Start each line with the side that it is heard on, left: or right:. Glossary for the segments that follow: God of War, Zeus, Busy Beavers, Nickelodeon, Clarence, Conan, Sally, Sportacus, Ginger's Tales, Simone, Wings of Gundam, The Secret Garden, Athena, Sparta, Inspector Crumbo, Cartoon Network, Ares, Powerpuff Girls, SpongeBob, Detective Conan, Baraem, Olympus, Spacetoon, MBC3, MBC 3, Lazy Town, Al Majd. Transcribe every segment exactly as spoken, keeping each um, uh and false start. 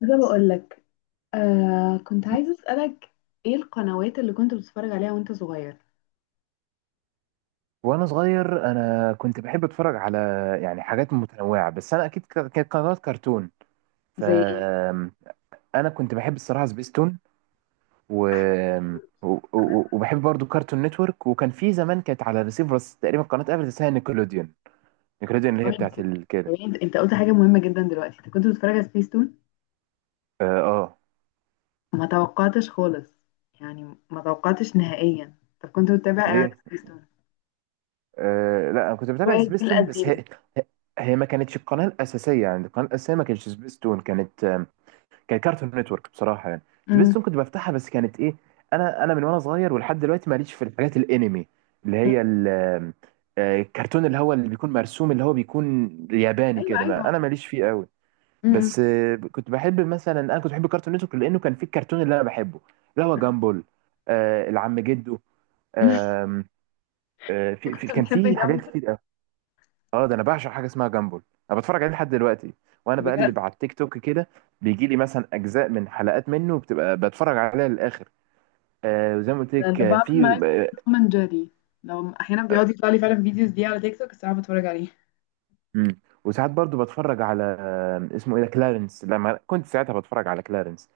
left: ده بقول لك. آه كنت عايزة أسألك، ايه القنوات اللي كنت بتتفرج عليها وانت صغير؟
right: وانا صغير، انا كنت بحب اتفرج على، يعني، حاجات متنوعه. بس انا اكيد ك- كانت قنوات كرتون. ف
left: زي ايه؟
right: انا كنت بحب الصراحه سبيستون، و... و... و... وبحب برضو كارتون نتورك. وكان في زمان كانت على ريسيفر، بس تقريبا قناه قبل اسمها نيكلوديون. نيكلوديون اللي هي
left: أوي
right: بتاعت
left: نسيت.
right: ال...
left: طب،
right: كده.
left: انت قلت حاجة مهمة جدا دلوقتي، انت كنت بتتفرج على سبيستون؟
right: اه آه.
left: ما توقعتش خالص، يعني ما توقعتش نهائيا. طب كنت بتتابع ايه على
right: ليه؟
left: سبيستون؟
right: آه لا، انا كنت بتابع
left: شوية الجيل
right: سبيستون بس
left: القديم.
right: هي، هي ما كانتش القناه الاساسيه. يعني القناه الاساسيه ما كانتش سبيستون، كانت كان كارتون نتورك، بصراحه، يعني.
left: أمم،
right: سبيستون كنت بفتحها بس كانت ايه. انا انا من وانا صغير ولحد دلوقتي ماليش في الحاجات الانمي، اللي
left: أمم.
right: هي ال- آه، الكرتون اللي هو اللي بيكون مرسوم، اللي هو بيكون ياباني
left: ايوه
right: كده. ما
left: ايوه.
right: انا ماليش فيه قوي.
left: أمم،
right: بس آه، كنت بحب مثلا انا كنت بحب كارتون نتورك لانه كان فيه الكرتون اللي انا بحبه، اللي هو جامبول. آه، العم جدو.
left: أمم.
right: آم، آه،
left: انت
right: في في-
left: كنت
right: كان
left: بتحب
right: فيه حاجات
left: جنب؟
right: كتير. اه، ده انا بعشق حاجه اسمها جامبل. انا بتفرج عليه لحد دلوقتي، وانا
left: بجد؟
right: بقلب على التيك توك كده بيجي لي مثلا اجزاء من حلقات منه بتبقى بتفرج عليها للاخر. آه وزي ما قلت
left: انا
right: لك،
left: أنا
right: آه،
left: بعمل
right: في
left: معاك كده
right: آه،
left: توم اند جيري، لو احيانا بيقعد يطلع لي فعلا فيديوز دي على تيك توك الساعة بتفرج عليه.
right: مم. وساعات برضو بتفرج على، آه، اسمه ايه ده، كلارنس. لما كنت ساعتها بتفرج على كلارنس،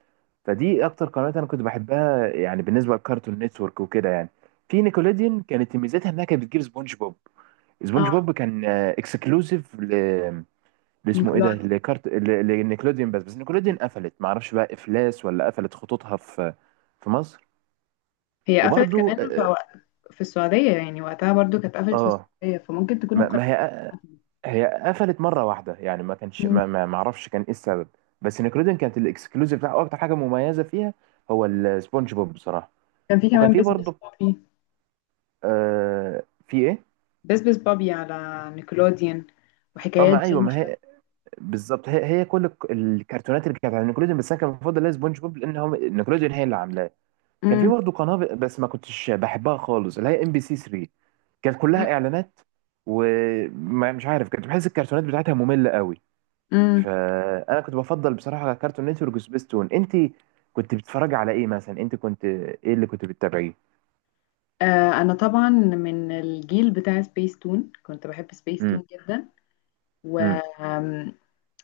right: فدي اكتر قنوات انا كنت بحبها، يعني، بالنسبه لكارتون نتورك وكده، يعني. في نيكوليديان كانت ميزتها انها كانت بتجيب سبونج بوب. سبونج
left: اه،
right: بوب كان اكسكلوسيف، اللي اسمه ايه ده، لكارت لنيكلوديون. بس بس نيكلوديون قفلت، ما اعرفش بقى افلاس ولا قفلت خطوطها في في مصر.
left: هي قفلت
right: وبرضو
left: كمان في
right: اه
left: وق- في السعودية، يعني وقتها برضو كانت
right: آه،
left: قفلت في
right: آه،
left: السعودية فممكن تكون
right: ما
left: القناة
right: ما هي
left: قفلت.
right: هي قفلت مره واحده، يعني ما كانش،
left: مم.
right: ما ما ما اعرفش كان ايه السبب. بس نيكلوديون كانت الاكسكلوزيف بتاعه، اكتر حاجه مميزه فيها هو السبونج بوب، بصراحه.
left: كان في
right: وكان
left: كمان
right: في
left: بس بس
right: برضو،
left: بابي.
right: آه في ايه؟
left: بس بس بابي على نيكلوديان،
right: اه،
left: وحكايات
right: ما ايوه، ما
left: جينجر.
right: هي بالظبط. هي هي كل الك- الكرتونات اللي كانت على نيكلوديون، بس انا كان المفضل ليا سبونج بوب لان هو نيكلوديون هي اللي عاملاها. كان في
left: مم.
right: برضه قناه ب- بس ما كنتش بحبها خالص، اللي هي ام بي سي تلاتة. كانت
left: مم.
right: كلها اعلانات، ومش عارف، كنت بحس الكرتونات بتاعتها ممله قوي.
left: مم.
right: فانا كنت بفضل بصراحه على كارتون نتورك وسبيستون. انت كنت بتتفرجي على ايه مثلا؟ انت كنت ايه اللي كنت بتتابعيه؟
left: آه أنا طبعا من الجيل بتاع سبيس تون، كنت بحب سبيس
right: امم.
left: تون جدا. و
right: امم.
left: آم،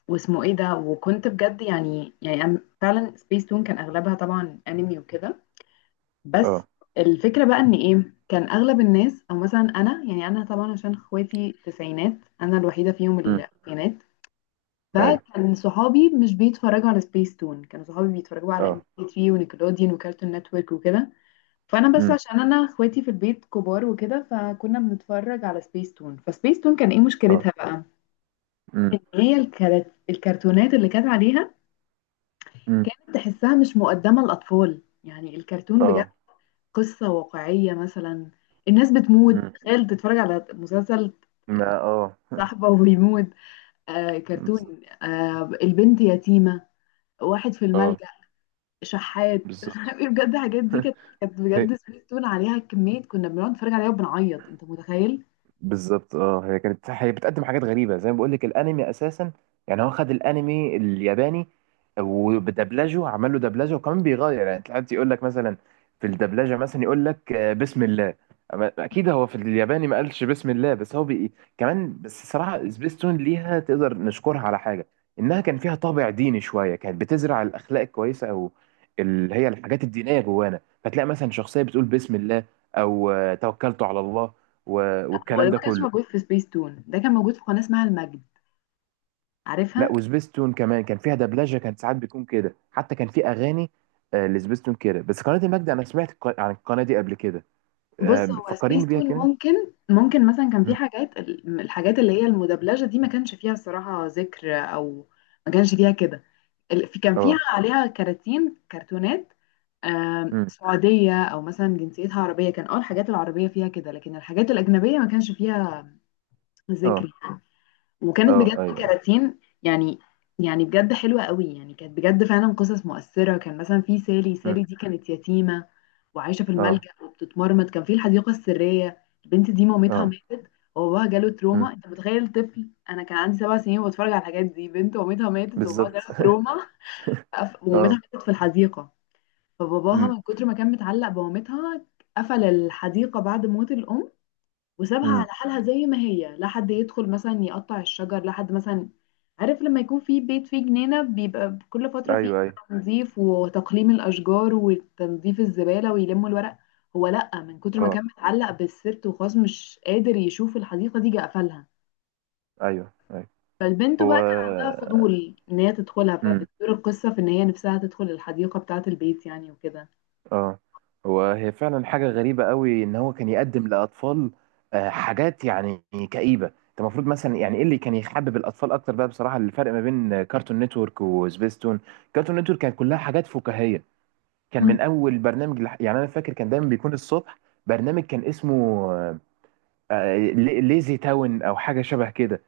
left: واسمه ايه ده، وكنت بجد يعني يعني أنا فعلا سبيس تون كان اغلبها طبعا انمي وكده. بس
right: اه.
left: الفكرة بقى ان ايه، كان اغلب الناس او مثلا انا، يعني انا طبعا عشان اخواتي تسعينات، انا الوحيدة فيهم
right: امم.
left: اللي تسعينات.
right: ايوه.
left: فكان صحابي مش بيتفرجوا على سبيس تون، كانوا صحابي بيتفرجوا على ام بي
right: اه.
left: ثلاثة ونيكلوديان وكارتون نتورك وكده. فانا بس
right: امم.
left: عشان انا اخواتي في البيت كبار وكده، فكنا بنتفرج على سبيس تون. فسبيس تون كان ايه
right: اه.
left: مشكلتها بقى؟
right: امم.
left: إن هي الكرت- الكرتونات اللي كانت عليها
right: امم.
left: كانت تحسها مش مقدمة للاطفال، يعني الكرتون بجد
right: اه.
left: قصة واقعية مثلا. الناس بتموت،
right: امم.
left: تخيل تتفرج على مسلسل
right: ما اه
left: صاحبه ويموت. آه كرتون،
right: بالظبط.
left: آه البنت يتيمة، واحد في
right: اه.
left: الملجأ، شحات مش
right: بالظبط.
left: عارف إيه، بجد الحاجات دي كانت، كانت بجد سبيس تون عليها كمية، كنا بنقعد نتفرج عليها وبنعيط انت متخيل.
right: بالظبط. اه. هي كانت هي بتقدم حاجات غريبه، زي ما بقول لك، الانمي اساسا. يعني هو خد الانمي الياباني، وبدبلجه، عمل له دبلجه، وكمان بيغير. يعني ساعات يقول لك مثلا في الدبلجه، مثلا يقول لك آه، بسم الله. أما اكيد هو في الياباني ما قالش بسم الله. بس هو بي... كمان. بس صراحه سبيستون ليها، تقدر نشكرها على حاجه، انها كان فيها طابع ديني شويه، كانت بتزرع الاخلاق الكويسه، او اللي هي الحاجات الدينيه، جوانا. فتلاقي مثلا شخصيه بتقول بسم الله، او آه، توكلت على الله، و-
left: هو ده
right: والكلام ده
left: ما كانش
right: كله.
left: موجود في سبيس تون، ده كان موجود في قناة اسمها المجد،
right: لا،
left: عارفها؟
right: وسبيستون كمان كان فيها دبلجه، كانت ساعات بيكون كده، حتى كان في اغاني، آه، لسبيستون كده. بس قناه المجد انا سمعت الق- عن القناه دي قبل كده.
left: بص،
right: آه،
left: هو سبيس
right: فكريني بيها
left: تون
right: كده.
left: ممكن ممكن مثلا كان في
right: مم.
left: حاجات ال- الحاجات اللي هي المدبلجة دي ما كانش فيها الصراحة ذكر، أو ما كانش فيها كده. ال- في- كان فيها
right: اه.
left: عليها كراتين كرتونات، آم،
right: مم.
left: سعودية أو مثلا جنسيتها عربية، كان أول الحاجات العربية فيها كده، لكن الحاجات الأجنبية ما كانش فيها ذكر.
right: اه.
left: وكانت
right: اه.
left: بجد
right: ايوه.
left: كراتين يعني، يعني بجد حلوة قوي، يعني كانت بجد فعلا قصص مؤثرة. كان مثلا في سالي، سالي
right: مم.
left: دي كانت يتيمة وعايشة في
right: اه.
left: الملجأ وبتتمرمط. كان في الحديقة السرية، البنت دي مامتها
right: اه.
left: ماتت وباباها جاله
right: مم.
left: تروما، انت متخيل طفل؟ انا كان عندي سبع سنين وبتفرج على الحاجات دي، بنت مامتها ماتت وباباها
right: بالظبط.
left: جاله تروما، فقف- ومامتها
right: اه.
left: ماتت في الحديقة، فباباها
right: مم.
left: من كتر ما كان متعلق بمامتها قفل الحديقة بعد موت الأم، وسابها على
right: مم.
left: حالها زي ما هي، لا حد يدخل مثلا يقطع الشجر، لا حد مثلا، عارف لما يكون في بيت فيه جنينة بيبقى كل فترة فيه
right: ايوه ايوه.
left: تنظيف وتقليم الأشجار وتنظيف الزبالة ويلموا الورق؟ هو لأ، من كتر ما كان
right: اه.
left: متعلق بالسيرت وخلاص مش قادر يشوف الحديقة دي، جه قفلها.
right: ايوه ايوه.
left: فالبنت
right: هو
left: بقى كان عندها فضول إن هي تدخلها، فبتدور القصة في إن هي نفسها تدخل الحديقة بتاعة البيت يعني وكده.
right: اه هو هي فعلا حاجة غريبة قوي، ان هو كان يقدم لأطفال آه، حاجات، يعني، كئيبة. انت المفروض، مثلا، يعني ايه اللي كان يحبب الأطفال اكتر بقى؟ بصراحة الفرق ما بين آه، كارتون نتورك وسبيستون، كارتون نتورك كانت كلها حاجات فكاهية. كان
left: مم.
right: من اول برنامج لح- يعني انا فاكر كان دايما بيكون الصبح برنامج كان اسمه آه، آه، لي- ليزي تاون او حاجه شبه كده.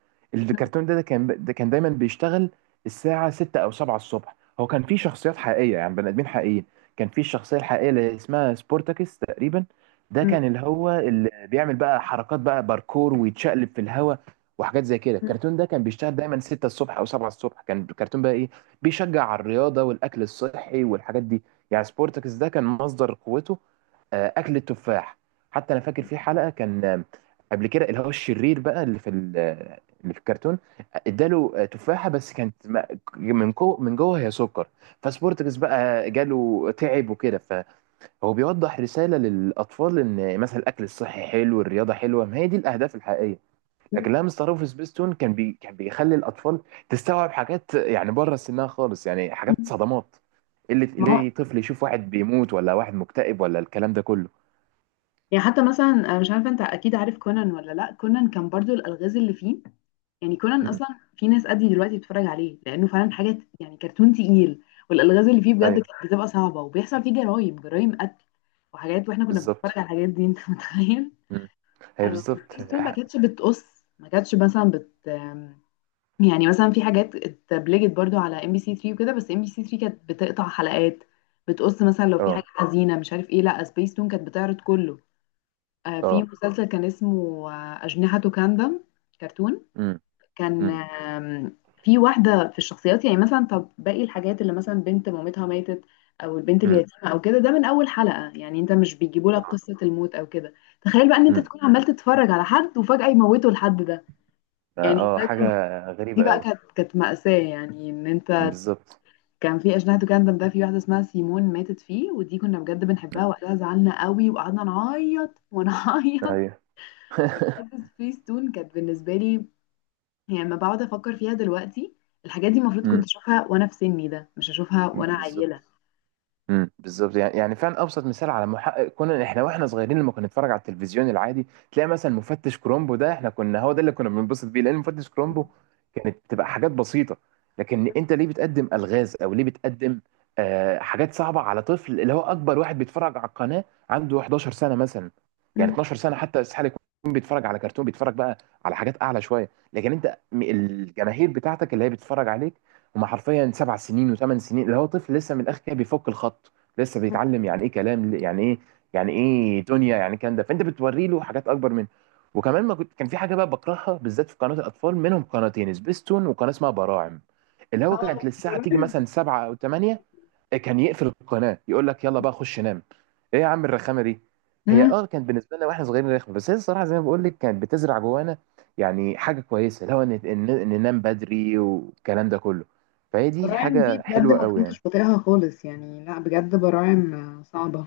left: مم.
right: الكرتون ده، ده كان ده كان دايما بيشتغل الساعه ستة او السابعة الصبح. هو كان فيه شخصيات حقيقيه، يعني بني ادمين حقيقيين. كان فيه الشخصيه الحقيقيه اللي اسمها سبورتاكس، تقريبا. ده
left: مم.
right: كان اللي هو اللي بيعمل بقى حركات بقى، باركور، ويتشقلب في الهواء وحاجات زي كده.
left: مم.
right: الكرتون ده كان بيشتغل دايما ستة الصبح او سبعة الصبح. كان الكرتون بقى ايه، بيشجع على الرياضه والاكل الصحي والحاجات دي. يعني سبورتاكس ده كان مصدر قوته آه، اكل التفاح. حتى انا فاكر في حلقه، كان قبل كده اللي هو الشرير بقى اللي في ال- اللي في الكرتون، اداله تفاحه بس كانت، م- من جوه، من جوه هي سكر. فسبورتكس بقى جاله تعب وكده، فهو بيوضح رساله للاطفال ان مثلا الاكل الصحي حلو، الرياضه حلوه، ما هي دي الاهداف الحقيقيه. لكن لما مستر في سبيستون، كان بي كان بيخلي الاطفال تستوعب حاجات يعني بره سنها خالص، يعني حاجات
left: مم.
right: صدمات. اللي
left: ما هو
right: ليه طفل يشوف واحد بيموت، ولا واحد مكتئب، ولا الكلام ده كله.
left: يعني، حتى مثلا انا مش عارفه انت اكيد عارف كونان ولا لا، كونان كان برضو الالغاز اللي فيه، يعني كونان
right: مم.
left: اصلا في ناس قدي دلوقتي بتتفرج عليه لانه فعلا حاجه ت- يعني كرتون تقيل، والالغاز اللي فيه بجد
right: ايوه.
left: كانت بتبقى صعبه، وبيحصل فيه جرايم جرايم قتل وحاجات، واحنا كنا بنتفرج
right: بالظبط.
left: على الحاجات دي انت متخيل؟
right: مم. هي
left: آه،
right: بالظبط.
left: وسبيس تون ما كانتش بتقص، ما كانتش مثلا بت آم، يعني مثلا في حاجات اتبلجت برضو على ام بي سي ثلاثة وكده، بس ام بي سي ثلاثة كانت بتقطع حلقات، بتقص مثلا لو في حاجه
right: اه.
left: حزينه مش عارف ايه، لا سبيس تون كانت بتعرض كله. آه، في
right: اه.
left: مسلسل كان اسمه آه، أجنحة كاندم، كرتون.
right: امم.
left: كان
right: امم.
left: آم، في واحدة في الشخصيات، يعني مثلا طب باقي الحاجات اللي مثلا بنت مامتها ماتت أو البنت
right: امم.
left: اليتيمة أو كده، ده من أول حلقة، يعني أنت مش بيجيبوا لك قصة الموت أو كده، تخيل بقى إن أنت
right: امم.
left: تكون عمال تتفرج على حد وفجأة يموتوا الحد ده، يعني
right: اه،
left: ده
right: حاجة
left: كان، دي
right: غريبة
left: بقى
right: قوي.
left: كانت كانت مأساة، يعني إن أنت
right: بالظبط.
left: كان في أجنحة كاندم ده في واحدة اسمها سيمون ماتت فيه، ودي كنا بجد
right: مم.
left: بنحبها وقتها، زعلنا قوي وقعدنا نعيط ونعيط.
right: ايوه.
left: بجد سبيس تون كانت بالنسبة لي، يعني لما بقعد أفكر فيها دلوقتي، الحاجات دي المفروض كنت
right: امم.
left: أشوفها وأنا في سني ده، مش أشوفها وأنا عيلة.
right: بالظبط. امم. بالظبط. يعني يعني فعلا ابسط مثال على محقق كونان. احنا واحنا صغيرين لما كنا نتفرج على التلفزيون العادي، تلاقي مثلا مفتش كرومبو ده، احنا كنا، هو ده اللي كنا بننبسط بيه، لان مفتش كرومبو كانت بتبقى حاجات بسيطه. لكن انت ليه بتقدم الغاز او ليه بتقدم آه حاجات صعبه على طفل؟ اللي هو اكبر واحد بيتفرج على القناه عنده حداشر سنه مثلا، يعني
left: مم.
right: اتناشر سنه. حتى استحاله يكون بيتفرج على كرتون، بيتفرج بقى على حاجات اعلى شويه. لكن انت، م- الجماهير بتاعتك اللي هي بتتفرج عليك هما حرفيا سبع سنين وثمان سنين، اللي هو طفل لسه من الاخر كده، بيفك الخط لسه، بيتعلم يعني ايه كلام، يعني ايه، يعني ايه دنيا، يعني كان ده. فانت بتوري له حاجات اكبر منه. وكمان ما كنت كان في حاجه بقى بكرهها بالذات في قناه الاطفال، منهم قناتين، سبيستون وقناه اسمها براعم، اللي هو كانت
left: اه،
right: للساعه تيجي
left: براعم.
right: مثلا سبعة او تمانية، كان يقفل القناه يقول لك يلا بقى خش نام. ايه يا عم الرخامه دي؟ هي،
left: مم.
right: اه كانت بالنسبه لنا واحنا صغيرين رخمه، بس هي الصراحه زي ما بقول لك كانت بتزرع جوانا يعني حاجه كويسه، لو ان إن- إن ننام بدري والكلام ده كله. فهي دي
left: براعم دي
right: حاجه
left: بجد
right: حلوه
left: ما
right: قوي، يعني.
left: كنتش بطيقها خالص، يعني لا بجد، براعم آه، صعبة.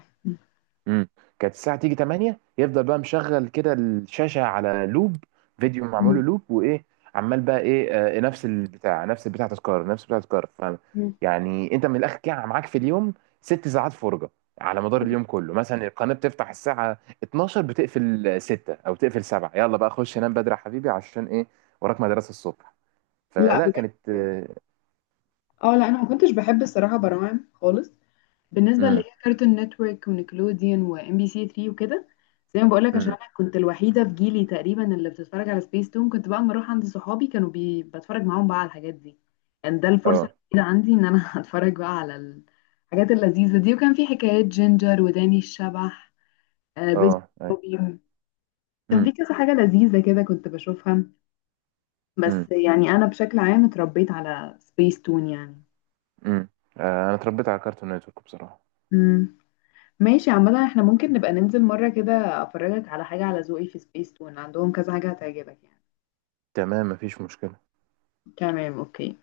right: امم كانت الساعة تيجي تمانية يفضل بقى مشغل كده الشاشة على لوب، فيديو معمول له
left: مم.
right: لوب. وإيه، عمال بقى إيه، آه نفس البتاع، نفس البتاع تذكار، نفس البتاع تذكار. ف
left: مم.
right: يعني أنت من الآخر كده معاك في اليوم ست ساعات فرجة على مدار اليوم كله. مثلا القناة بتفتح الساعة اتناشر بتقفل ستة أو تقفل سبعة. يلا بقى خش نام بدري يا حبيبي عشان إيه؟ وراك مدرسة الصبح.
left: لا
right: فلا
left: بجد.
right: كانت
left: اه لا، انا ما كنتش بحب الصراحة براعم خالص. بالنسبه اللي هي
right: امم.
left: كارتون نتورك ونيكلوديان وام بي سي ثلاثة وكده، زي ما بقولك عشان
right: امم.
left: انا كنت الوحيده في جيلي تقريبا اللي بتتفرج على سبيس تون، كنت بقى اما اروح عند صحابي كانوا بي... بتفرج معاهم بقى على الحاجات دي، كان ده الفرصه
right: اه.
left: الوحيده عندي ان انا اتفرج بقى على الحاجات اللذيذه دي. وكان في حكايات جينجر وداني الشبح آه بيز
right: اه. أي.
left: بوبي. كان
right: امم.
left: في كذا حاجه لذيذه كده كنت بشوفها،
right: امم.
left: بس يعني انا بشكل عام اتربيت على سبيس تون
right: امم. آه، انا اتربيت على كارتون نتورك، بصراحة.
left: يعني. ماشي، عامة احنا ممكن نبقى ننزل مرة كده افرجك على حاجة على ذوقي، في سبيس تون عندهم كذا حاجة هتعجبك يعني.
right: تمام، مفيش مشكلة.
left: تمام، اوكي.